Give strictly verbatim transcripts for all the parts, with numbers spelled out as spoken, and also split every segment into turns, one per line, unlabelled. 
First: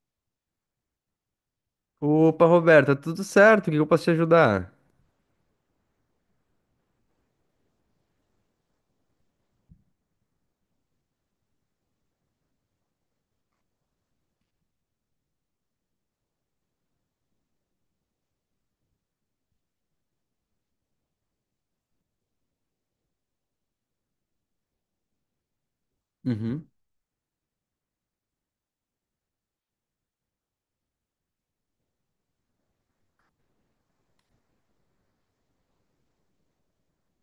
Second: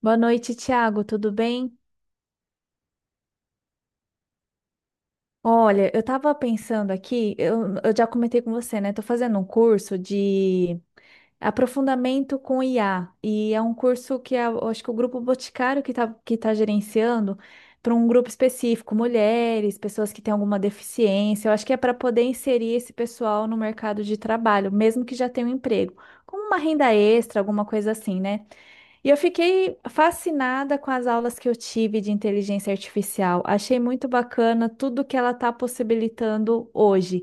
Boa noite, Thiago. Tudo bem?
Opa, Roberta, tudo certo? O que eu posso te ajudar?
Olha, eu tava pensando aqui, eu, eu já comentei com você, né? Tô fazendo um curso de aprofundamento com I A. E é um curso que a- eu acho que o grupo Boticário que tá, que tá gerenciando para um grupo específico, mulheres, pessoas que têm alguma deficiência. Eu acho que é para poder inserir esse pessoal no mercado de trabalho, mesmo que já tenha um emprego, como uma
Uhum.
renda extra, alguma coisa assim, né? E eu fiquei fascinada com as aulas que eu tive de inteligência artificial. Achei muito bacana tudo que ela está possibilitando hoje.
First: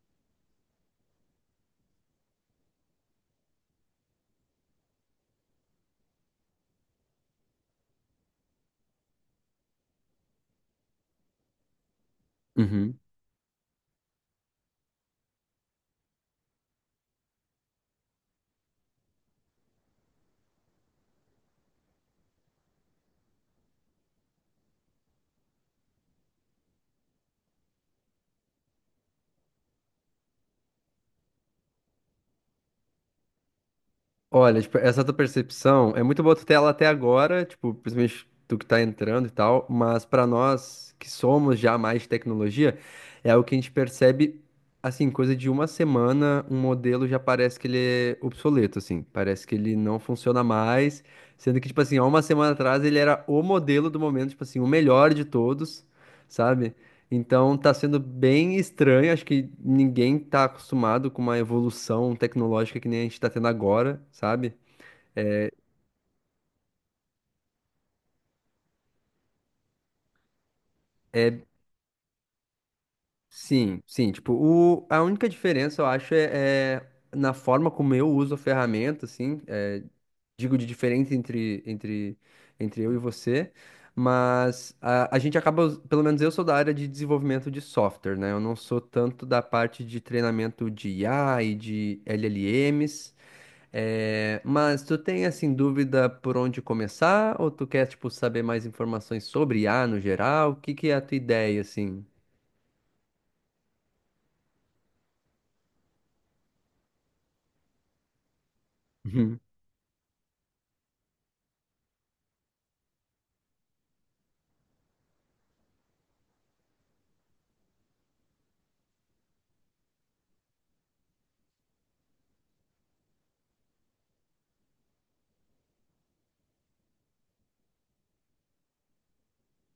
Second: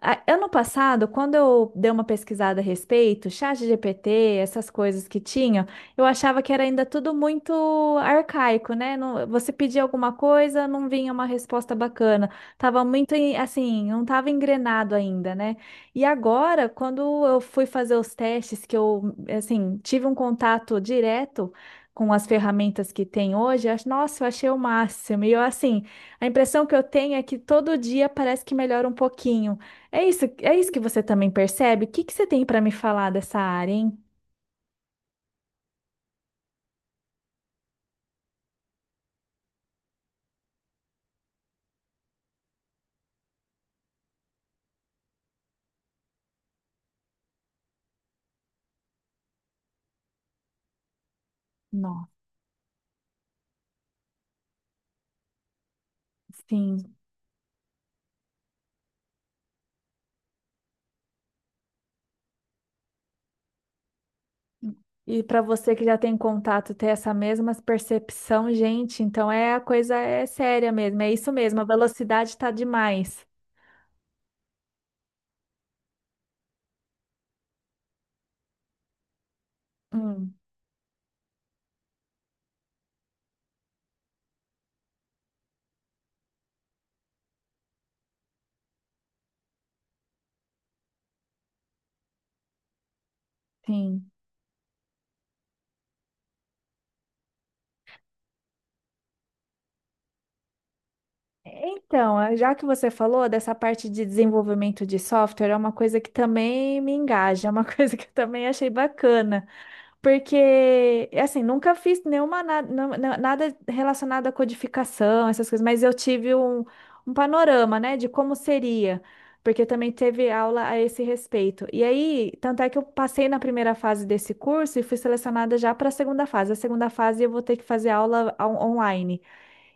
A- Ano passado, quando eu dei uma pesquisada a respeito, chat G P T, essas coisas que tinham, eu achava que era ainda tudo muito arcaico, né? Não- você pedia alguma coisa, não vinha uma resposta bacana. Tava
Uhum.
muito em- assim, não tava engrenado ainda, né? E agora, quando eu fui fazer os testes, que eu assim, tive um contato direto com as ferramentas que tem hoje, eu acho- nossa, eu achei o máximo. E eu assim, a impressão que eu tenho é que todo dia parece que melhora um pouquinho. É isso, é isso que você também percebe? O que que você tem para me falar dessa área, hein?
Olha, tipo, essa tua percepção é muito boa tu ter ela até agora, tipo, principalmente tu que tá entrando e tal, mas pra nós que somos já mais de tecnologia, é o que a gente percebe, assim, coisa de uma semana, um modelo já parece que ele é obsoleto, assim, parece que ele não funciona mais, sendo que, tipo assim, há
Nossa,
uma semana atrás ele era o modelo do momento, tipo assim, o melhor de todos, sabe?
sim.
Então tá sendo bem estranho, acho que ninguém tá acostumado com uma evolução tecnológica que nem a gente tá tendo agora, sabe?
E para você que já tem contato, ter essa mesma percepção, gente, então é a coisa é séria mesmo, é isso
É,
mesmo, a velocidade está demais.
sim, sim, tipo, o, a única diferença eu acho é, é na forma como eu uso a ferramenta, assim, é,
Hum,
digo de diferente entre, entre, entre eu e você, mas a, a gente acaba, us- pelo menos eu sou da área de desenvolvimento de software, né? Eu não sou tanto da parte de treinamento de I A e de L L Ms.
sim.
É, mas tu tem assim dúvida por onde começar ou tu quer tipo saber mais informações sobre I a no geral? O que que é a tua ideia assim?
Então, eh, já que você falou dessa parte de desenvolvimento de software, é uma coisa que também me engaja, é uma coisa que eu também achei
Uhum.
bacana. Porque, assim, nunca fiz nenhuma na- na- na- nada relacionado à codificação, essas coisas, mas eu tive um, um panorama, né, de como seria, porque também teve aula a esse respeito. E aí, tanto é que eu passei na primeira fase desse curso e fui selecionada já para a segunda fase. A segunda fase eu vou ter que fazer aula on- online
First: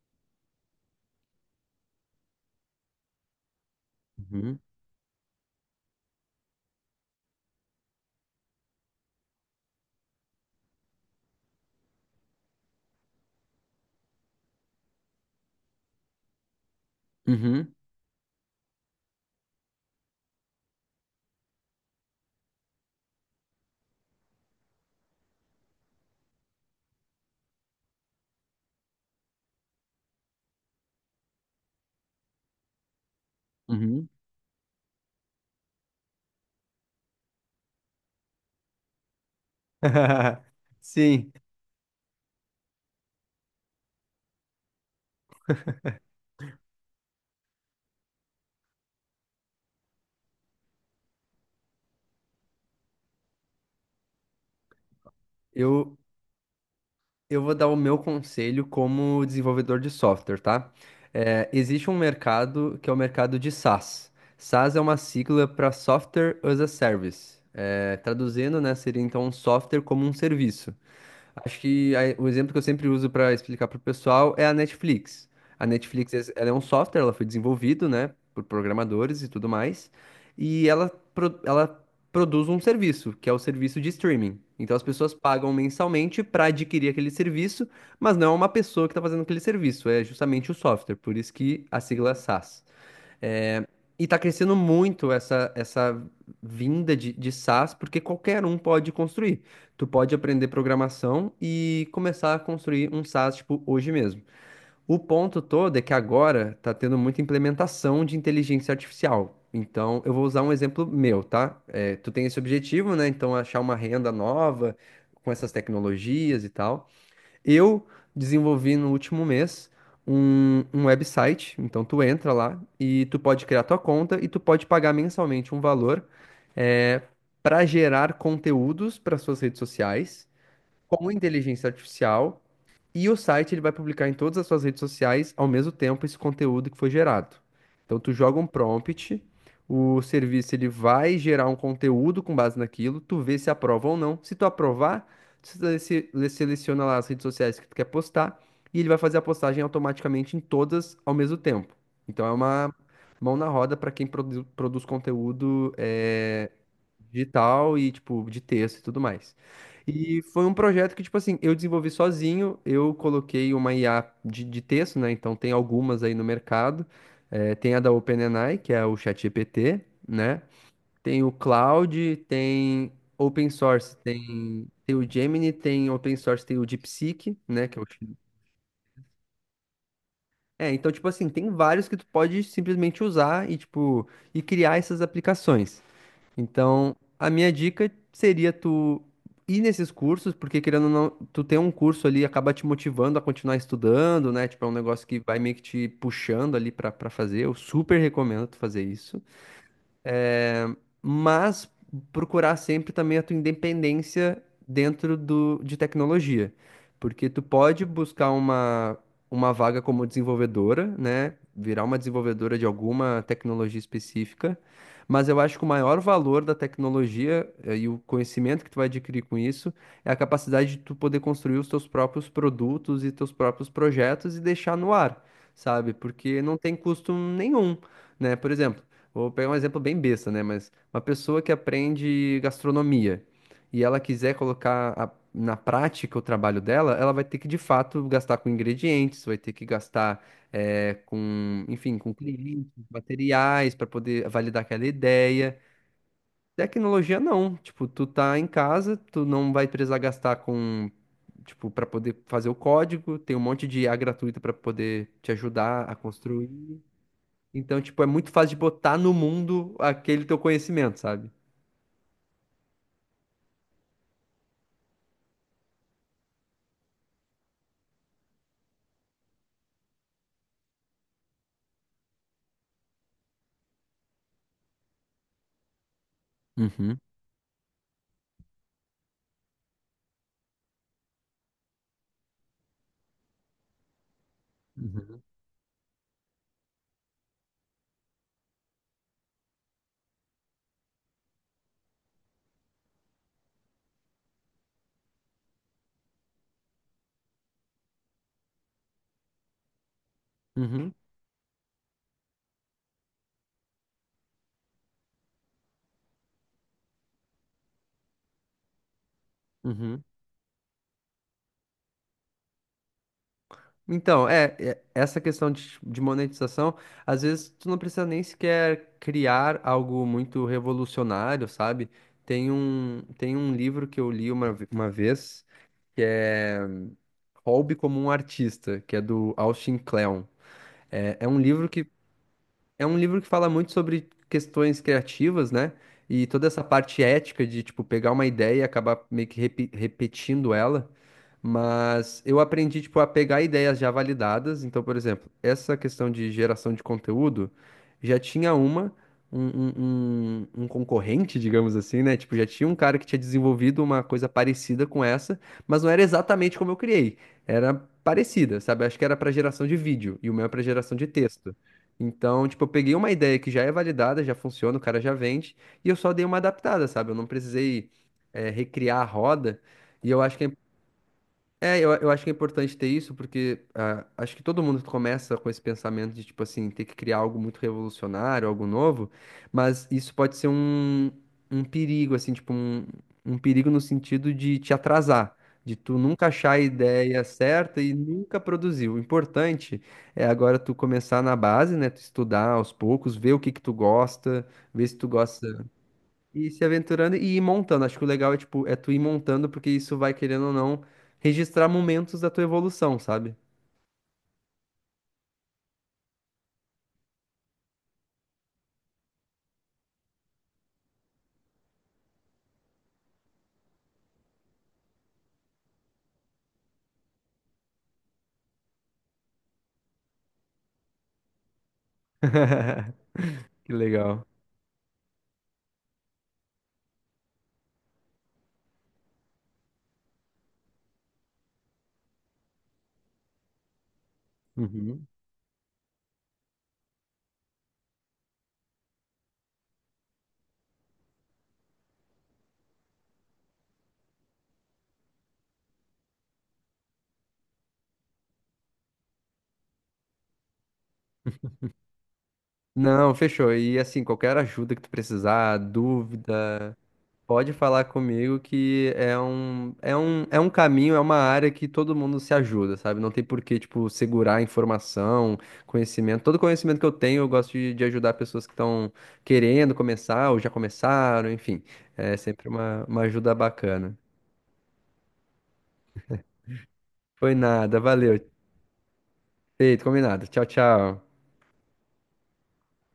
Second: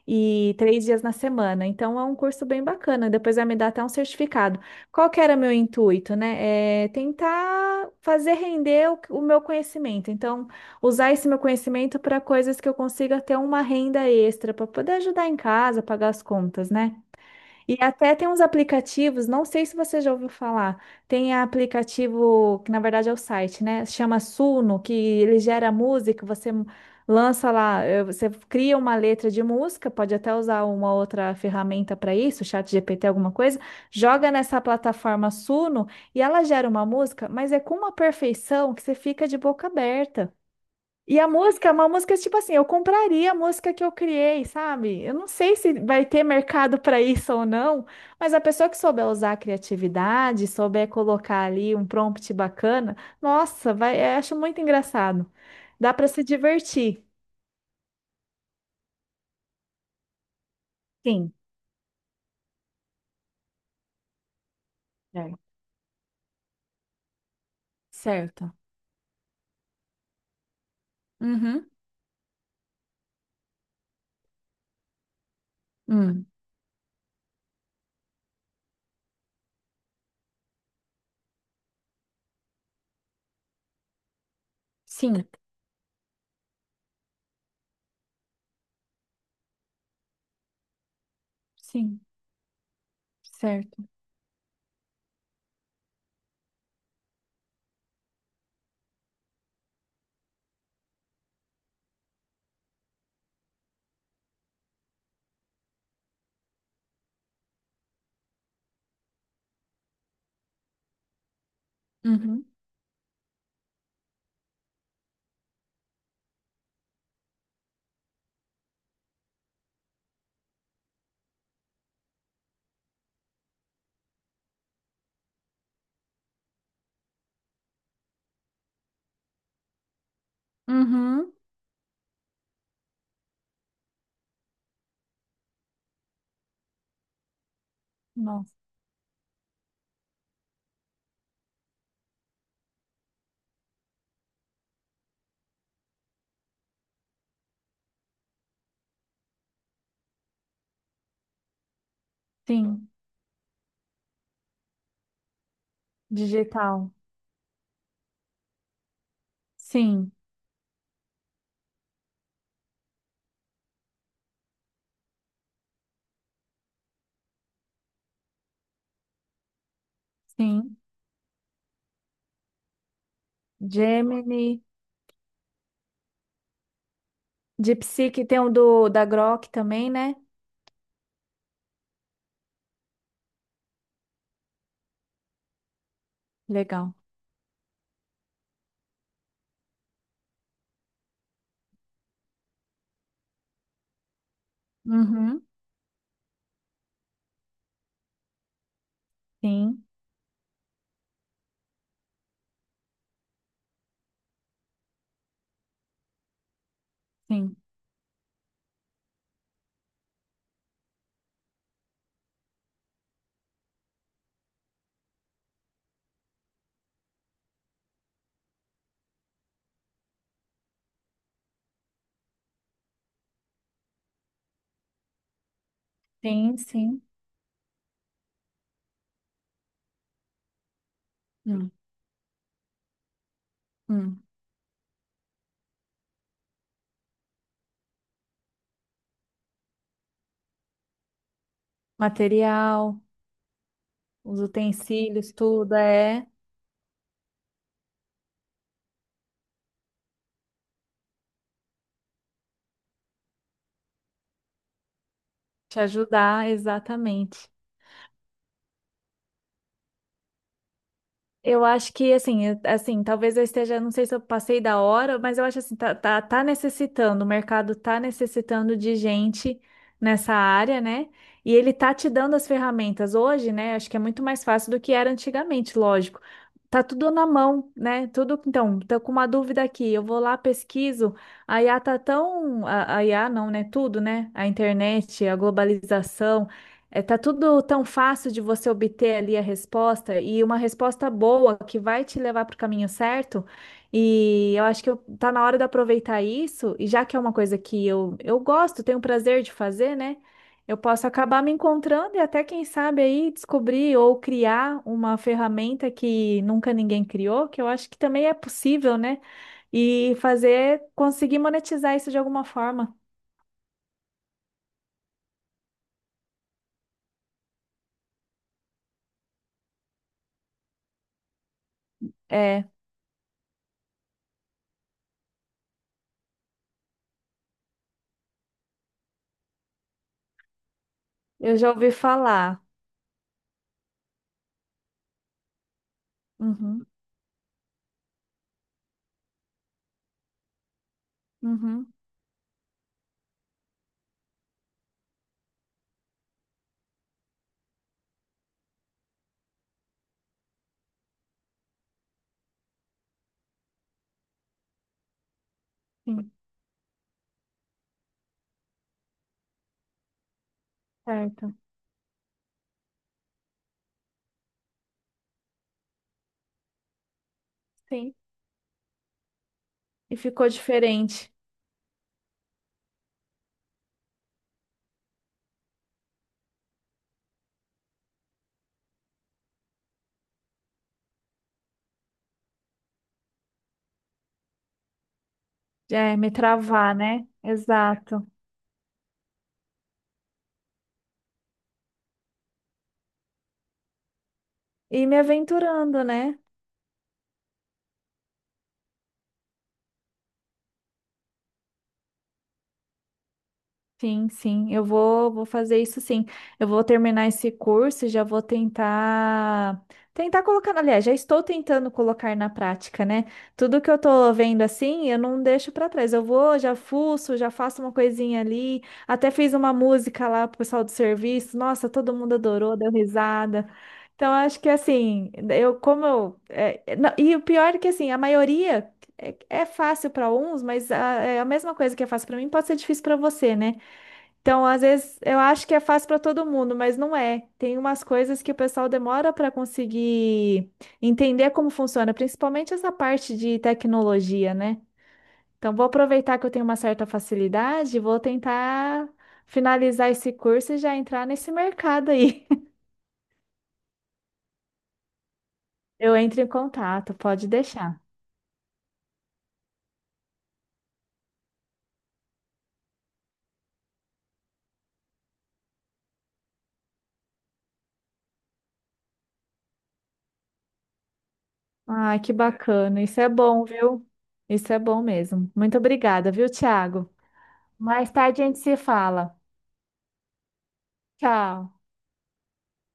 e três dias na semana. Então é um curso bem bacana. Depois vai me dar até um
Uhum.
certificado. Qual que era meu intuito, né? É tentar fazer render o, o meu conhecimento. Então, usar esse meu conhecimento para coisas que eu consiga ter uma renda extra para poder ajudar em casa, pagar as contas, né?
Uhum.
E até tem uns aplicativos, não sei se você já ouviu falar, tem aplicativo, que na verdade é o site, né? Chama Suno, que ele gera música, você m- lança lá, eh, você cria uma letra de música, pode até usar uma outra ferramenta para isso, chat G P T, alguma coisa,
Uhum.
joga nessa plataforma Suno e ela gera uma música, mas é com uma perfeição que você fica de boca aberta. E a
Sim,
música é uma música tipo assim, eu compraria a música que eu criei, sabe? Eu não sei se vai ter mercado para isso ou não, mas a pessoa que souber usar a criatividade, souber colocar ali um prompt bacana, nossa, vai, eu acho muito engraçado. Dá
eu
para se divertir.
eu vou dar o meu conselho como desenvolvedor de software, tá?
Sim,
É, existe um mercado que é o mercado de SaaS. SaaS é uma
é,
sigla para Software as a Service. É,
certo.
traduzindo, né, seria então um software como um serviço. Acho
Uhum.
que a- o exemplo que eu sempre uso para explicar para o pessoal é a Netflix. A Netflix,
Hum.
es- ela é um software, ela foi desenvolvido, né, por programadores e tudo mais, e ela, pro- ela produz um serviço, que é o serviço de streaming. Então as pessoas
Sim,
pagam mensalmente para adquirir aquele serviço, mas não é uma pessoa que está fazendo aquele serviço, é justamente o software, por isso que a
sim,
sigla é SaaS. É.
certo.
E está crescendo muito essa, essa vinda de, de SaaS, porque qualquer um pode construir. Tu pode aprender programação e começar a construir um SaaS, tipo, hoje mesmo. O ponto todo é que agora está tendo muita implementação de inteligência artificial. Então, eu vou usar um exemplo meu, tá? É, tu tem esse
Uhum.
objetivo, né? Então, achar uma renda nova com essas tecnologias e tal. Eu desenvolvi no último mês um, um website, então tu entra lá e tu pode criar tua conta e tu pode pagar mensalmente um valor é, para gerar conteúdos para suas redes sociais com
Uhum.
inteligência artificial e o site ele vai publicar em todas as suas redes sociais ao mesmo tempo esse conteúdo que foi gerado. Então tu joga um
Nossa,
prompt, o serviço ele vai gerar um conteúdo com base naquilo, tu vê se aprova ou não. Se tu aprovar, tu seleci- seleciona lá as redes sociais que tu quer postar e ele vai fazer a postagem automaticamente em todas ao mesmo tempo. Então é uma
sim,
mão na roda para quem produ- produz conteúdo é,
digital.
digital e tipo de texto e tudo mais.
Sim,
E foi um projeto que, tipo assim, eu desenvolvi sozinho, eu coloquei uma I A de, de texto, né? Então tem algumas aí no mercado. Eh, tem a da OpenAI, que é o ChatGPT, né?
sim.
Tem o Cloud, tem open source,
Gemini.
tem, tem o Gemini, tem open source, tem o DeepSeek, né?
De
Que é o chin-
Psyche tem um do, da Grok também, né?
É, então, tipo assim, tem vários que tu pode simplesmente usar e, tipo, e criar essas aplicações.
Legal.
Então, a minha dica seria tu ir nesses cursos, porque querendo ou não, tu ter um curso ali acaba te motivando a continuar estudando, né? Tipo, é um negócio que vai
Uhum.
meio que te puxando ali pra, pra fazer. Eu super recomendo tu fazer isso.
Sim,
É, mas procurar sempre também a tua independência dentro do, de tecnologia, porque tu
sim.
pode buscar uma, uma vaga como desenvolvedora, né? Virar uma desenvolvedora de alguma tecnologia específica, mas eu acho que o maior valor da tecnologia eh, e o conhecimento que tu vai adquirir com isso é a capacidade de tu poder construir os teus próprios produtos e teus próprios projetos e deixar no ar, sabe? Porque não
Sim,
tem
sim.
custo nenhum, né? Por exemplo, vou pegar um exemplo bem besta, né? Mas uma pessoa que
Hum,
aprende gastronomia e ela
hum.
quiser colocar a- na prática o trabalho dela, ela vai ter que de fato gastar com ingredientes, vai ter que gastar eh, com, enfim, com clientes,
Material,
materiais para poder
os
validar aquela
utensílios,
ideia.
tudo é
Tecnologia não, tipo, tu tá em casa, tu não vai precisar gastar com, tipo, para poder fazer o código, tem um monte de I A gratuita para poder te
te
ajudar a
ajudar,
construir.
exatamente.
Então, tipo, é muito fácil de botar no mundo aquele teu conhecimento, sabe?
Eu acho que assim, eu- assim, talvez eu esteja, não sei se eu passei da hora, mas eu acho assim, tá, tá, tá necessitando, o mercado tá necessitando de gente nessa área, né? E ele tá te dando as ferramentas hoje, né? Acho que é muito mais fácil do que era antigamente, lógico. Tá
Uhum.
tudo na mão, né? Tudo, então, tô com uma dúvida aqui, eu vou lá, pesquiso. A I A tá tão, a, a I A não, né? Tudo, né? A
Uhum.
internet, a globalização. É, tá tudo tão fácil de você obter ali a resposta e uma resposta boa que vai te levar para o caminho certo. E eu acho que eu, tá na hora de aproveitar isso, e já que é uma coisa que eu, eu gosto, tenho prazer de fazer, né? Eu
Uhum.
posso acabar me encontrando e até, quem sabe, aí descobrir ou criar uma ferramenta que nunca ninguém criou, que eu acho que também é possível, né?
Uhum.
E fazer, conseguir monetizar isso de alguma forma.
Então, é, é- essa questão de, de monetização, às vezes tu não precisa nem sequer criar algo muito revolucionário, sabe? Tem
É,
um, tem um livro que eu li uma, ve- uma vez, que é Hobby como um Artista, que é do Austin Kleon. É, é um
eu
livro
já
que
ouvi falar.
é um livro que fala muito sobre questões criativas, né? E toda essa
Uhum,
parte ética de, tipo, pegar uma ideia e acabar meio que repi- repetindo ela.
uhum,
Mas eu aprendi, tipo, a pegar ideias já validadas. Então, por exemplo, essa questão de geração de conteúdo, já tinha uma, um, um, um- um concorrente, digamos assim, né? Tipo, já tinha um cara que tinha desenvolvido uma coisa parecida com essa, mas não era
sim.
exatamente como eu criei. Era parecida, sabe? Acho que era para geração de vídeo e o meu é para geração de texto.
Certo,
Então, tipo, eu peguei uma ideia que já é validada, já funciona, o cara já vende, e eu só dei uma adaptada, sabe? Eu não precisei,
sim.
eh, recriar a roda. E
E
eu acho que
ficou
é
diferente.
é, eu, eu acho que é importante ter isso, porque ah, acho que todo mundo começa com esse pensamento de, tipo assim, ter que criar algo muito revolucionário, algo novo, mas isso pode ser um, um perigo, assim, tipo, um, um perigo no sentido de te atrasar, de tu
É,
nunca
me
achar a
travar,
ideia
né?
certa e
Exato.
nunca produzir. O importante é agora tu começar na base, né, tu estudar aos poucos, ver o que que tu gosta, ver se
E
tu
me
gosta
aventurando, né?
e se aventurando e ir montando. Acho que o legal é, tipo, é tu ir montando, porque isso vai, querendo ou não, registrar momentos da tua evolução, sabe?
Sim, sim. Eu vou, vou fazer isso sim. Eu vou terminar esse curso e já vou tentar. Tentar colocar, aliás, já estou tentando colocar na prática, né? Tudo que eu tô vendo assim, eu não deixo para trás. Eu vou, já fuço, já faço uma coisinha ali. Até fiz uma música lá pro pessoal do serviço. Nossa, todo mundo adorou, deu risada.
Que legal.
Então, acho que assim, eu como eu. É, é, não, e o pior é que assim, a maioria é, é fácil para uns, mas a, é a mesma coisa que é fácil para mim pode ser difícil para você, né? Então, às
Uhum.
vezes, eu acho que é fácil para todo mundo, mas não é. Tem umas coisas que o pessoal demora para conseguir entender como funciona, principalmente essa parte de tecnologia, né? Então, vou aproveitar que eu tenho uma certa facilidade, vou tentar finalizar esse curso e já entrar nesse mercado aí.
Não, fechou. E assim, qualquer ajuda que tu precisar,
Eu
dúvida,
entro em contato, pode
pode falar
deixar.
comigo que é um, é um, é um caminho, é uma área que todo mundo se ajuda, sabe? Não tem por que, tipo, segurar informação, conhecimento. Todo conhecimento que eu tenho, eu gosto de, de ajudar pessoas que estão querendo começar ou já começaram, enfim. É
Ai, que
sempre uma,
bacana.
uma
Isso é
ajuda
bom,
bacana.
viu? Isso é bom mesmo. Muito obrigada, viu, Thiago?
Foi nada,
Mais
valeu.
tarde a gente se fala.
Feito, combinado. Tchau, tchau.
Tchau.